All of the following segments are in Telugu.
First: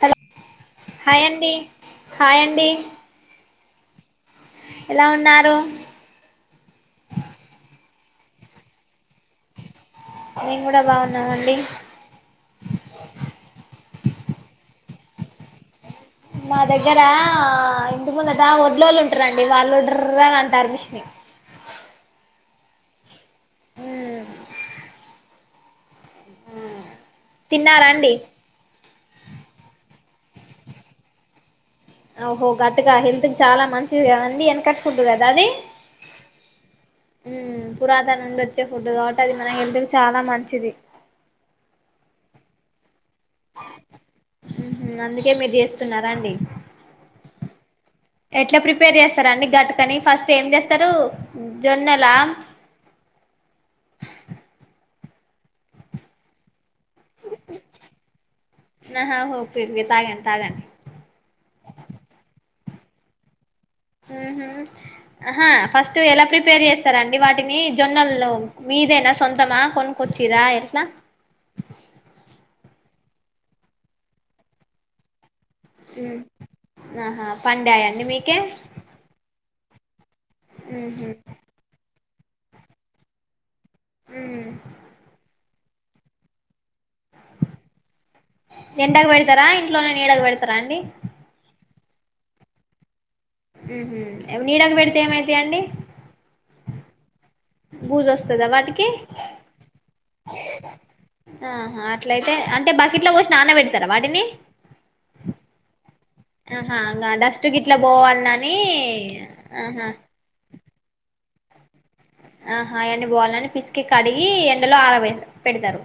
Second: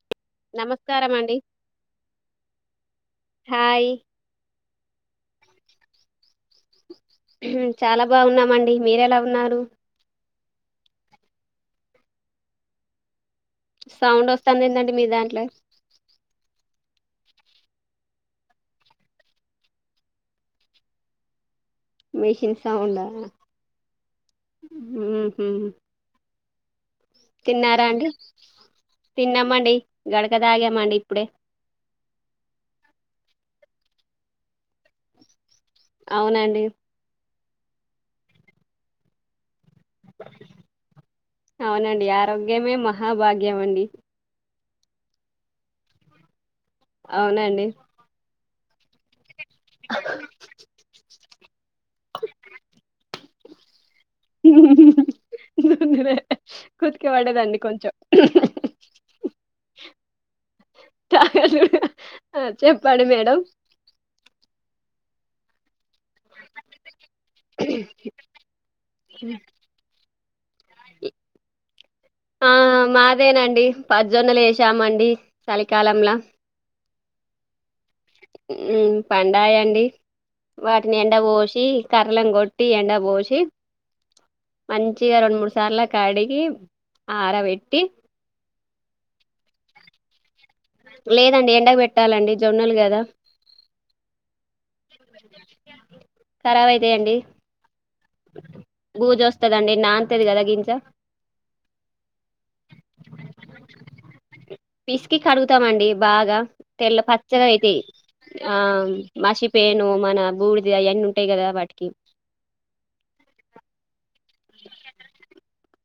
హలో హాయ్ అండి హాయ్ అండి హాయి ఎలా ఉన్నాారు ఉమ్ చాలా బాగున్నామండి మీరు ఎలా ఉన్నారు మేము కూడా బాగున్నావండి సౌండ్ వస్తుంది ఏంటండి మీ దాంట్లో మా దగ్గర ఇంటి ముందుట ఒడ్లోళ్ళు ఉంటారండి వాళ్ళు డుర్ర్ అని అంటారు మిష్ని మెషిన్ సౌండా మ్ ఉమ్ ఉహూ తిన్నారా అండి తిన్నామండి గడక తాగామండి ఇప్పుడే ఓహో గట్టుగా హెల్త్ చాలా మంచిది గదండి వెనక ఫుడ్ కదా అది అవునండి ఉ పురాతనం నుండి వచ్చే ఫుడ్ కాబట్టి మన హెల్త్ చాలా మంచిది ఏమే మా ఆ భాగ్యమండి అందుకే మీరు చేస్తున్నారా అండి అవునండి ఎట్లే ప్రిపేర్ చేస్త అండి గట్టుకని ఫస్ట్ ఏం చేస్తారు జోన్నలా కొతికే పడదండి కొంచెం ఆహా ఓకే ఓకే తాగండి తాగండి చెప్పడు మేడం ఉహూ ఆహా ఫస్ట్ ఎలా ప్రిపేర్ చేస్తారం డి వాటిని జొన్నల్లో మీదే నా సొంతమా కొ కిరాయి ఆ మ అదేనండి పజ్జొన్నలు ఏసామండి చలిికాలంలా ఉమ్ ఆహా పండయ పండాయా అండి వాటిని ఊహూ. ఎండ పోసి కరలం గట్టి ఎండ పోసి ఉమ్ మంచిగా రెండు మూడు సర్లె కడిగి ఆరబెట్టి ఎండ కు పెడతారా ఇంట్లోనే నీడకు బెట్టి లేదండి ఎండక్ పెట్ ట్టాలండి జొన్నలు కదా ఉ నీడకు పెడితే ఏమైతయండి ఖరాబ్ అయితాయండి బూజోస్ స్తదా వాటికి బూజు వస్తదండి నాన్తది కదా గింజ ఆహా అట్లయితే అంటే బకిట్ల పోసి నాన్న పెడుతరా వాటిని పిసికి కడుగుతమండి బాగా ఆహా తెల్ల ఇంగ డస్ట్ గిట్లా పచ్చగాయితాయ్ పోవాలని ఆ ఆహా మసిపేను మన బూడిది ఆయన్ని ఉంట్టాయి కదా వాటికి ఆహా ఆయన్ని పోవాల్నాని పిస్క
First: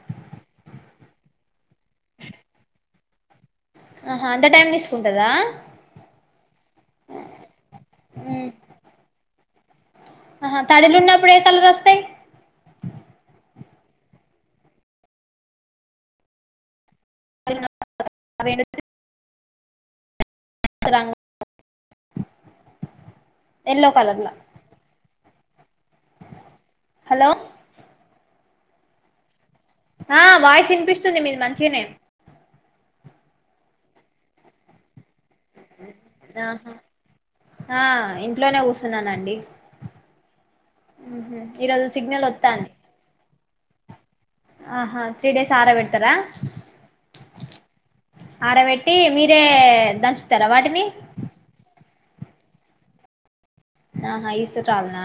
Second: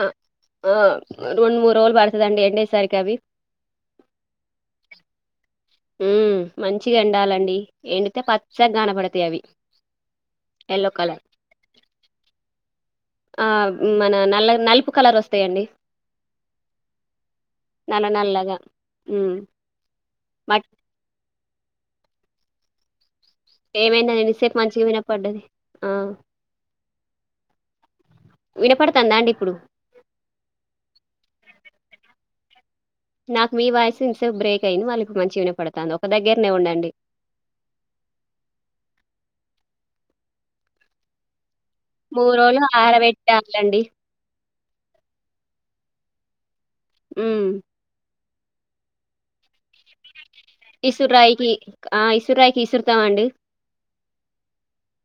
ఆ ఆ రెండు మూడు రోజులు పడుతదండి ఎండేసరికి అవి ఆహా అంత టైం తీసుకుంటదా ఉమ్ మంచిగా ఎండాలండి ఎండితే పచ్చగా కనపడతాయి అవి అహ ఎల్లో కలర్ తాడిలున్నప్పుడు ఎ కలరోస్తాయ్ ఆ మన నల్ నలుపు కలర్ వస్తాయండి నల్ల నల్ల గా హు కచ్చ తంగ్ ఎల్లో ఏమైదన్ కలర్లా ఇంత సేపు మంచిగా విన పడ్డది ఆ హలో వినపడుతందా అండి ఇప్పుడు ఆ వాయిస్ వినిపిస్తుంది మీది మంచిగానే నాకు మీ వాయిసు ఇంతసేపు బ్రేక్ అయింది మళ్లీప్ ఆహా ఆ ఇంట్లోనే కూసున్నానండి మ్ హు మూ ర్రోలు ఆరవెట్ట ఇలాండి ఆహా త్రీ డేస్ ఆరా పెడుతరా హు ఆరబెట్టి మీరే గ దంచుతారా వాటిని ఇసురాయికి ఆ ఈసురైకి కిసుర్తమండి ఆహా ఈసురల్నా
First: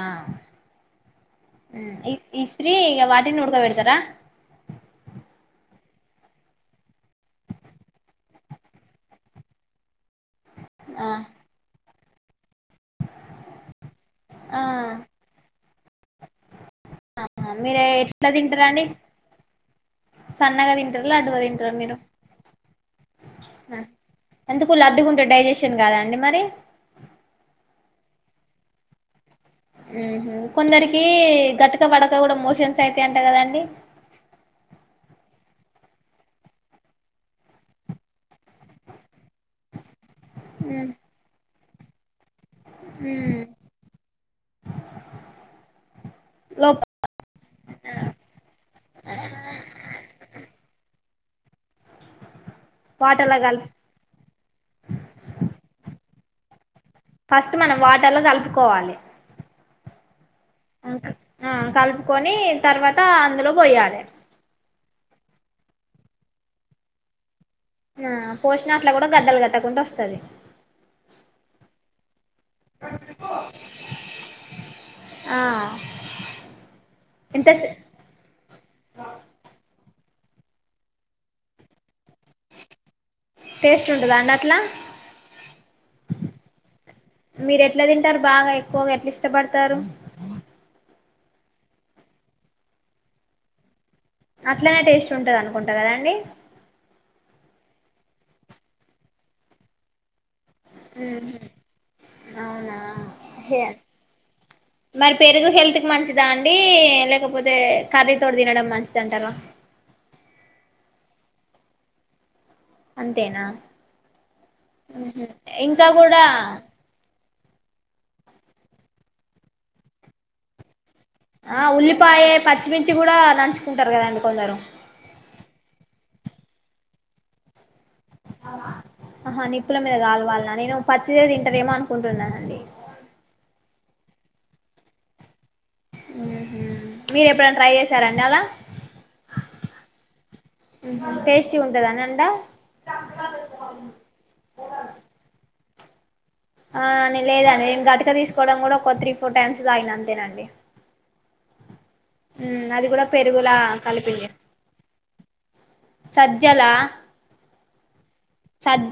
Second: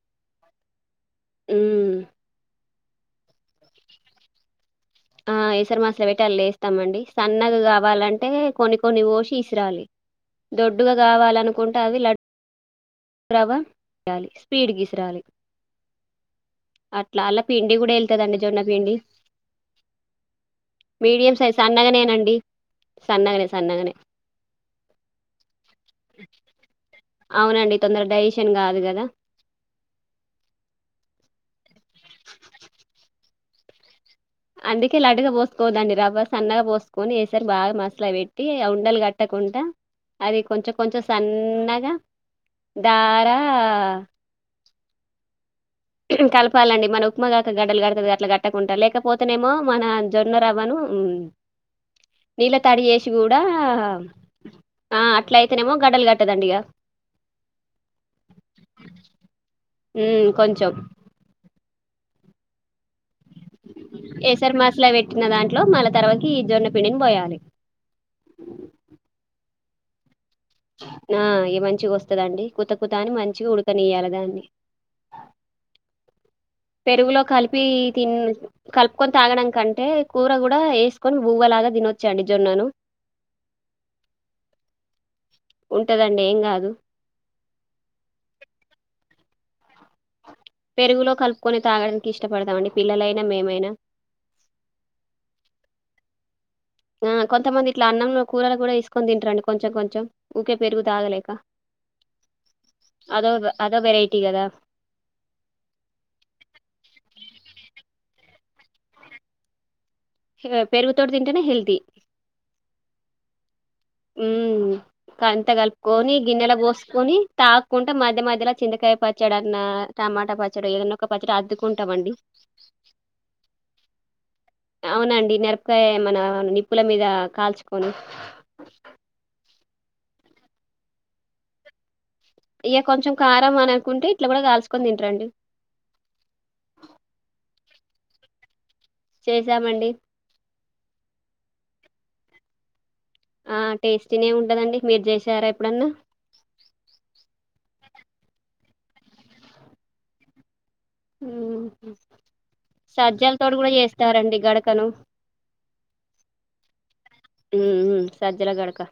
హు ఉమ్ ఇ ఇస్ శీ ఇగ వాటిని ఉడ్కబెడుతరా ఆ ఎసర్ మాసుల పెట్టి అళ్ళేత్తమండి సన్నగ కావాలంటే కొన్ని కొన్ని పోసిి ఇసురాలి దొడ్డుగా ఆ కావాలనుకుంటే అవి లడ్ రవ్వ తీయాలి స్పీడ్ గీసురాలి మీరే ఎట్లా ఎళ్తదండి జొన్న తింటరండి పిండి సన్నగా తింటరా లడ్డుగ మీడియం సైజ్ తింటరా మీరు సన్నగనేనండి సన్నగనే సన్నగనే ఎందుకు లడ్డుగుంటే డైజేషన్ కాదా అండి మరి అవునండి తొందర డైజేషన్ కాదు కదా మ్ హ్ కొందర్కి గట్క పడక కూడా మోషన్స్ అయితయంట కదండి అందుకే లడ్డుగా పోస్కోవద్దండి రవ్వ సన్నగా పోస్కొని ఎసర్ బాగా మసల పెట్టి ఉండల్ కట్ కట్టకుంట అది కొంచెం ఉమ్ కొంచెం సన్న గా దారా లోప కలపాలండి మన ఉప్మాగాక గడ్డల్ గడతది అట్లా గట్టకుంటా లేకపోతేనేమో మన జొన్న రవ్వను నీళ్ళ తడి చేేసి వాటర్లో గుడా కలిపి ఆ అట్ల అయితేనేమో గడ్డలు గట్ కట్టదండి ఇగ ఫస్ట్ మనం వాటర్లో కలుప్కోవాలె మ్ కొంచం ఆ కల్పుకొని తర్వాత ఇంకా అందులో పోయాలె ట్టిన దాంట్లో మళ్ళ తర్వాత గీ జొన్న పిండిని పోయాలి ఆ పోషిన అట్ల గుడ గడ్డల్ గడ్ ట్ట కుండ వస్తది నా ఈ మంచి గొస్ స్తదండి కుత కుతా అని మంచిగ ఉడకనియ్యాలే దాన్ని ఆ పెరుగులో ఎంత కల్పి తిన్ కల్పుకొని తాగడంకంటే కూర గుడా ఎస్కోన్ బువ్వలాగా తినచ్ టేస్ట్ ఉంటదా అండి అట్లా ఉంటదండి ఏం కాదు మీరు ఎట్లా తింటరు బాగా ఎక్కువగా అట్లిస్ ఇష్టపడతారు. పెరుగులో కలుప్కొని తాగడానికి ఇష్టపడతామండి పిల్లలైనా మేమైన అట్లనే టేస్ట్ ఉంటదనుకుంటా కదండి ఆ కొంతమంది ఇట్ల అన్నంలో కూరల గుడా ఏస్కొని తింటారండి కొంచెం కొంచం అవునా అదో అదో వెరైటీ కదా మరి పెరుగు హెల్త్క్ మంచిదా అండి లేకపో అదే కర్రీ తోటి తినడం మంచిదంటారా పెరుగుతోట్ తింటేనే హెల్తీ అంతేనా మ్ కంత ఇంకా కల్పుకొనీ కూడా గిన్నెల పోస్కొని తాగ్కుంటే మధ్య మధ్యల చింతకాయ పచ్చడన్న టమాటా పచ్చడో ఏదన్ ఆ ఉల్లిపాయే పచ్చిమిర్చి గుడా నంచుకుంటరు కదండి కొందరు అవునండి మిరపకాయ మన నిప్పుల మీద కాల్చుకొని ఆహా నిప్పుల మీద కాలుల్వాల్నా నేను పచ్చిదే తింటరేమో అనుకుంటున్నా ఇగ కొంచం కారం అనకుంటే ఇట్ల గుడా కాల్చుకొన్ తింటరండి. మీర ఎప్పుడైనా ట్రై చేసి సార్ అండాలా చేసామండి టేస్టీ ఉంటదాని అంట ఆ టేస్ట్నే ఉంటదండి మీరు చేసారే అప్పుడున్న ఆ అని లేదండి నేను గటుగా తీసుకోవడం కూడా ఒక త్రీ ఫోర్ టైమ్స్ తాగిన అంతేనండి అ అది కూడా పెరుగులా కలిపింది చేస్తారండి గడకను సజలా ఉమ్ సజ్జల గడక సద్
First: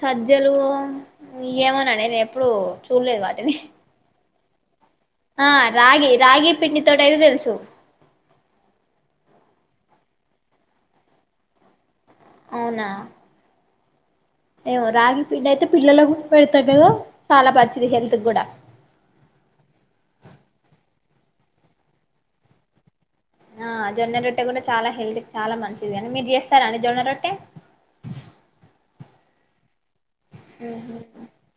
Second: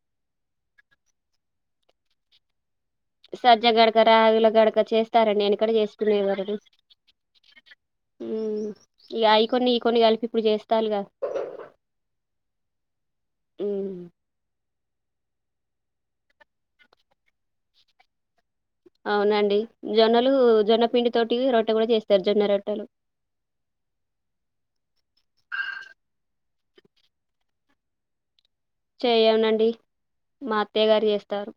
సజలు ఏమన్నాండి నేను ఎప్పుడు చూడలేదు వాటిని సజ్జ గడ్కర అవిలా గడక చేస్తారండి ఆ ఎనుడ రాగి చేసుకునేవర రాగి పిండితోటి అయితే తెలుసు కొన్ని కొన్ని కలిపి ఇప్పుడు చేస్తాలుగా అవునా ఊ ఏమొ రాగి పిండి అయితే పిల్లల్లో పెడతా కదో చాలా మంచిది హెల్త్ కూడా అవునండి జొన్నలు జొన్నపిండి తోటి రొట్ట కూడా చేస్తారు జొన్న రొట్టలు ఆ జొన్న రొట్టె కూడా చాలా హెల్తీ చాలా మంచిది కానీ మీరు చేస్తారా అండి జొన్న రొట్టె చేయనండి మా అత్తయ్య గారు చేస్తారు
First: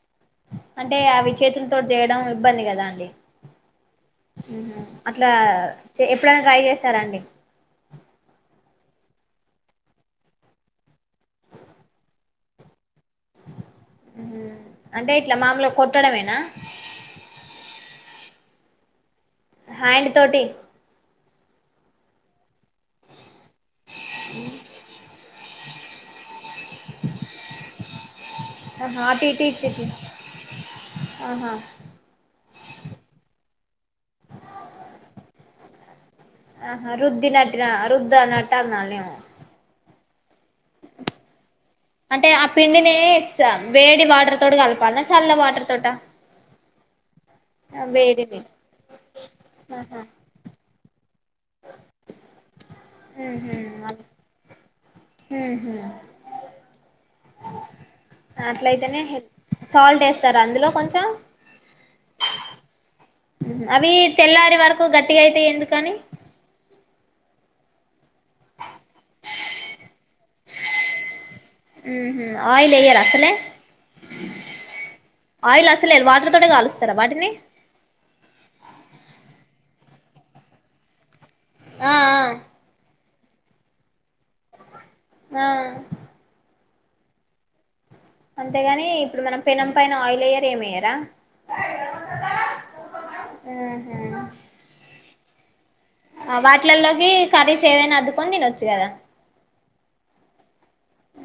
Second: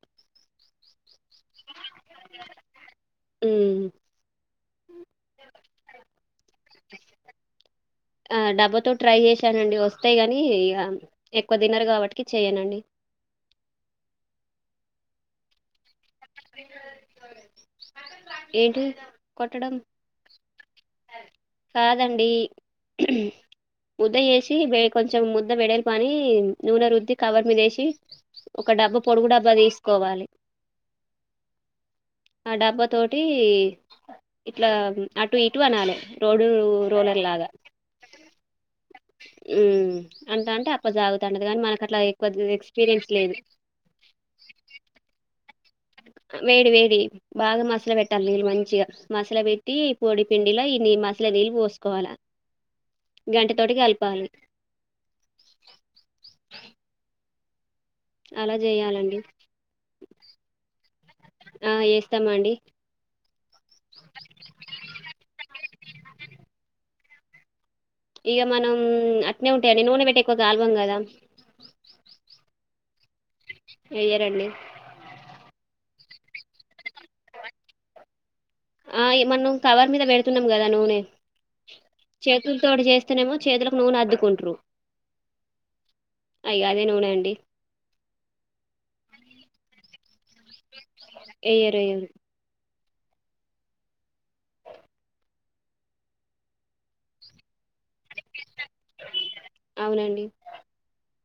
అంటే అవి చేతులతోటి చేయడం ఇబ్బంది కదా అండి ఉమ్ అట్లా చె ఎప్పుడన్న ట్రై చేశారండి ఆ డబ్బాతో ట్రై చేశానండి వస్తే కానీ ఇక ఎక్కువ తినర్ కాబట్టి చేయనండి అంటే ఇట్లా మామూలుగా కొట్ కొట్టడమేనా ఏంటిది హ్యాండ్ తోటి కాదండి ముద్ద చేసి వే కొంచెం ముద్ద వెడల్పు అని నూనె రుద్ది కవర్ మీద ఏసి ఒక డబ్బా ఆహా అటు పొడుగు ఇటు డబ్బా ఇటు ఇటు తీసుకోవాలి ఆహా ఆ డబ్బా తోటి ఇట్లా అటు ఇటు అనాలే ఆహా రుద్దినట్టుగా రుద్దనట్టానాలి ఉ అంట అంటే అప్ప సాగుతా ఉంటది కానీ మనకు అట్లా అంటే ఎక్కువ ఆ పిండిని ఎక్స్పీరియన్స్ లేదు స వేడి వాటర్ తోటి కలపాల చల్ల వాటర్ తోట వేడి వేడి బాగా మస్ల పెట్టాలి వేడిని నీళ్ళు మంచిగా మస్ల పెట్టి ఈ ఆహా పొడి పిండిల ఇ మస్ ఇట్లా నీళ్లు పోసుకోవాలా గంటే ఉహు తోటి కలపాలి ఉహు అలా అట్లయితేనే చేయాలండి సాల్ట్ ఏస్తారా అందులో కొంచెం ఆ చేస్తామండి అవి తెల్లారే వరకు గట్టిగా అయితయి ఎందుకని ఇగ మనం అట్నే ఉంటాడి నూనె పెట్టే ఎక్కువ కాల్వం కదా ఉహు ఆయిల్ ఎయ్యరా అసలే ఏయ్యరండి లే వాటర్ తోనే కాలుస్తారా వాటిని ఆ ఈ మన్ను కవర్ మీద పెడుతున్నాం కదా నూనె ఆ ఆ చేతుల తోటి చేస్ తే నేమో చేతులకు నూనె అద్దుకుంట్రు ఆ ఇగ అది నూనె అండి అంతేగాని ఇప్పుడు మనం పెనం పైన ఆయిల్ ఎయ్యరు ఏమయ్యారా ఏయ్యరు ఏయ్యరు అహా ఆ వాటిలల్లోకి కర్రీస్ ఏదైనా అద్కొని తినొచ్చు కదా అవునండి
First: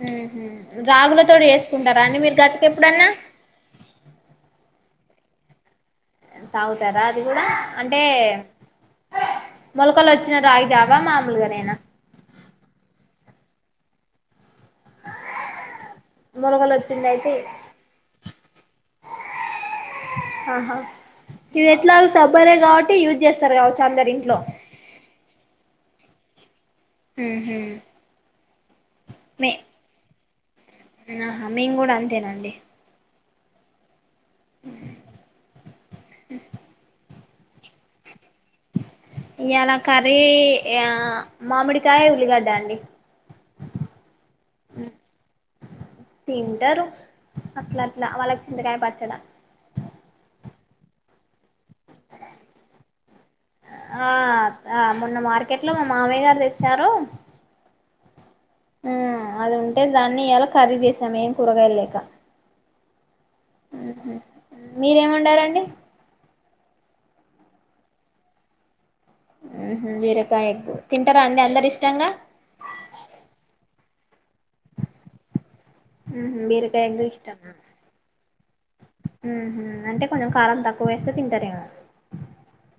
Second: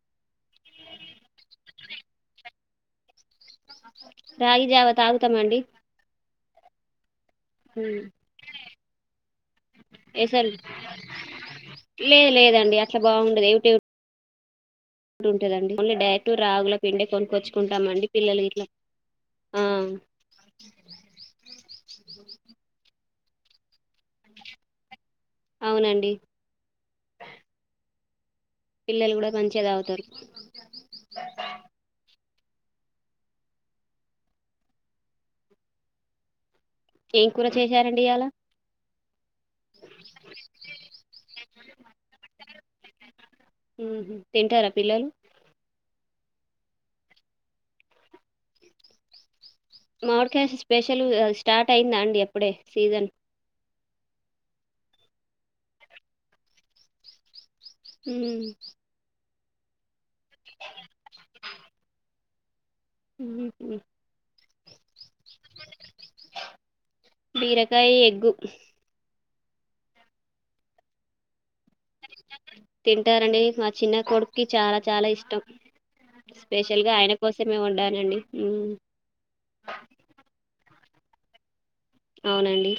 ఉహు రాగుల తోటి చేసుకుంటారండి మీరు గటుక ఎప్పుడన్నా రాగి జావ తాగుతామండి తాగుతారా హ్మ్. అంటే మొలకలు వచ్చిన ఎసలు రాగి జావా మామూలుగానేనా టివ్ డుంటుందండి ఓన్లీ డైరెక్ట్ మొలకలు రాగుల పిండే వచ్చింది అయితే కొనుక్కొచ్చుకుంటామండి పిల్లలు ఇట్లా ఇట్లా సబ్బరే కాబట్టి యూజ్ చేస్తారు కావచ్చు అందరు ఇంట్లో అవునండి ఉహు పిల్లలు కూడా మే మంచిగా తాగుతారు ఆహా మేము కూడా అంతేనండి ఏం కూర చేశారండి అలా ఇ అలా కర్రీ ఆ మామిడికాయ ఉల్లిగడ్డ అండి హుహు. తింటారా పిల్లలు తింటారు అట్ల అట్లా వాళ్ళకి చింతకాయ పచ్చడా మామడికాష స్పెషల్ స్టార్ట్ అయిందా అండి ఎప్పుడే సీజన్ ఆ ఆ మొన్న మార్కెట్ లో మా మామయ్య గారు తెచ్చారు హ ఆ అది ఉంటే దాన్ని ఇయాలా కర్రీ చేసామే కూరగాయ లేకా ఇ మీరేమన్నా ఉన్నారండి బీరకాయ ఎగ్గు వీరకాయ ఎ తింటారా అండి అందరు ఇష్టంగా తింటారండి మా చిన్న కొడుకుకి చాలా చాలా ఇష్టం ఉహు స్పెషల్ బీరకాయ గా ఎగ్ ఆయన ఇష్టమా కోసమే వాండానండి అంటే కొంచెం కారం తక్కువ పో వస్తే తింటారే అవునండి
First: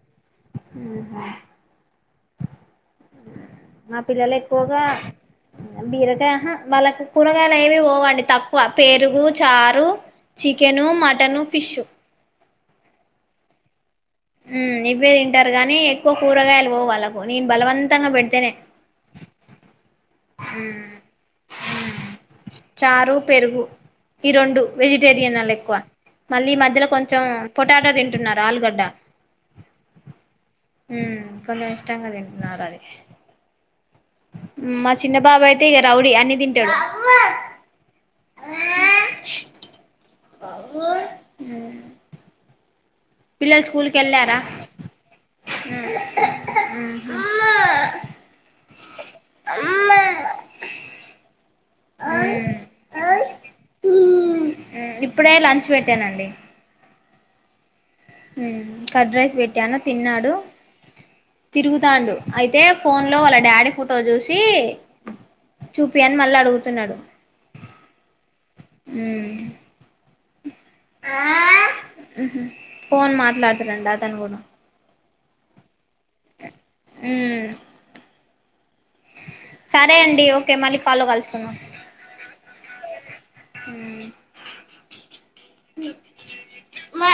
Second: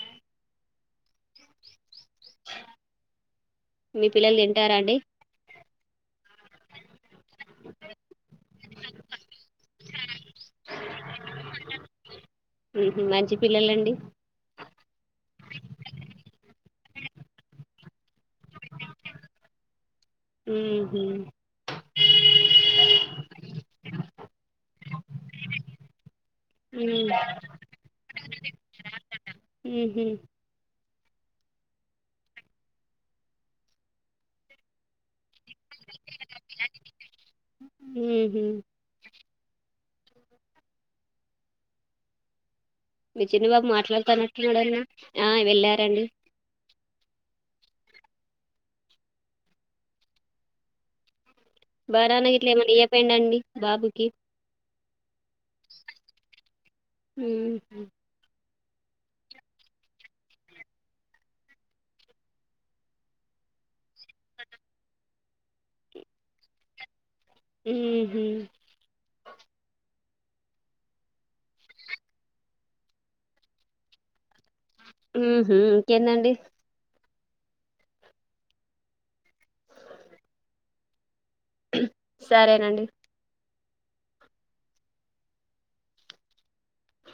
హహా మా మీ పిల్లల పిల్లలు తింటారా ఎక్కువగా అండి బీరగా వాళ్ళకు కూరగాయలు ఏవీ పోవండి తక్కువ పెరుగు చారు చికెను మటన్ ఫిష్ మంచి పిల్లలండి ఉమ్ ఇవే తింటారు గానీ తంగ పెడుతేనే ఉహు, చారు పెరుగు ఈ రెండు వెజిటేరియన్ వాలు ఎక్కువ మళ్ళీ మధ్యలో ఉమ్, కొంచెం పొటాటా తింటున్నారు ఆలుగడ్డ హ కొంచం ఇష్టంగా తింటున్నారు అది మా చిన్న బాబాయితే క రావుడి అ ని తన్ టడు ఉహు. అవు విజన్న బాబు మాట్లాడుతానట్టున్నాడన్న ఆ వెళ్ళారండి ఉమ్మ ఉమ్మ బారాన ఇట్లా ఏమన్నా అపోయిండ అండి బాబుకి ఇప్పుడే లంచ్ పెట్టానండి హ కడ్ రైస్ పెట్టాను తిన్నాడు తిరుగుతాడు అయితే ఫోన్ లో వాళ్ళ డాడీ ఫోటో చూసి చూపి అని మళ్ళీ అడుగుతున్నాడు ఉ ఫన్ మాట్లాడుతురడి అతను కూడా ఉ ఇంకేందండి అ సరే అండి ఓకే మళ్ళీ కాలో కలు సరేనండి మా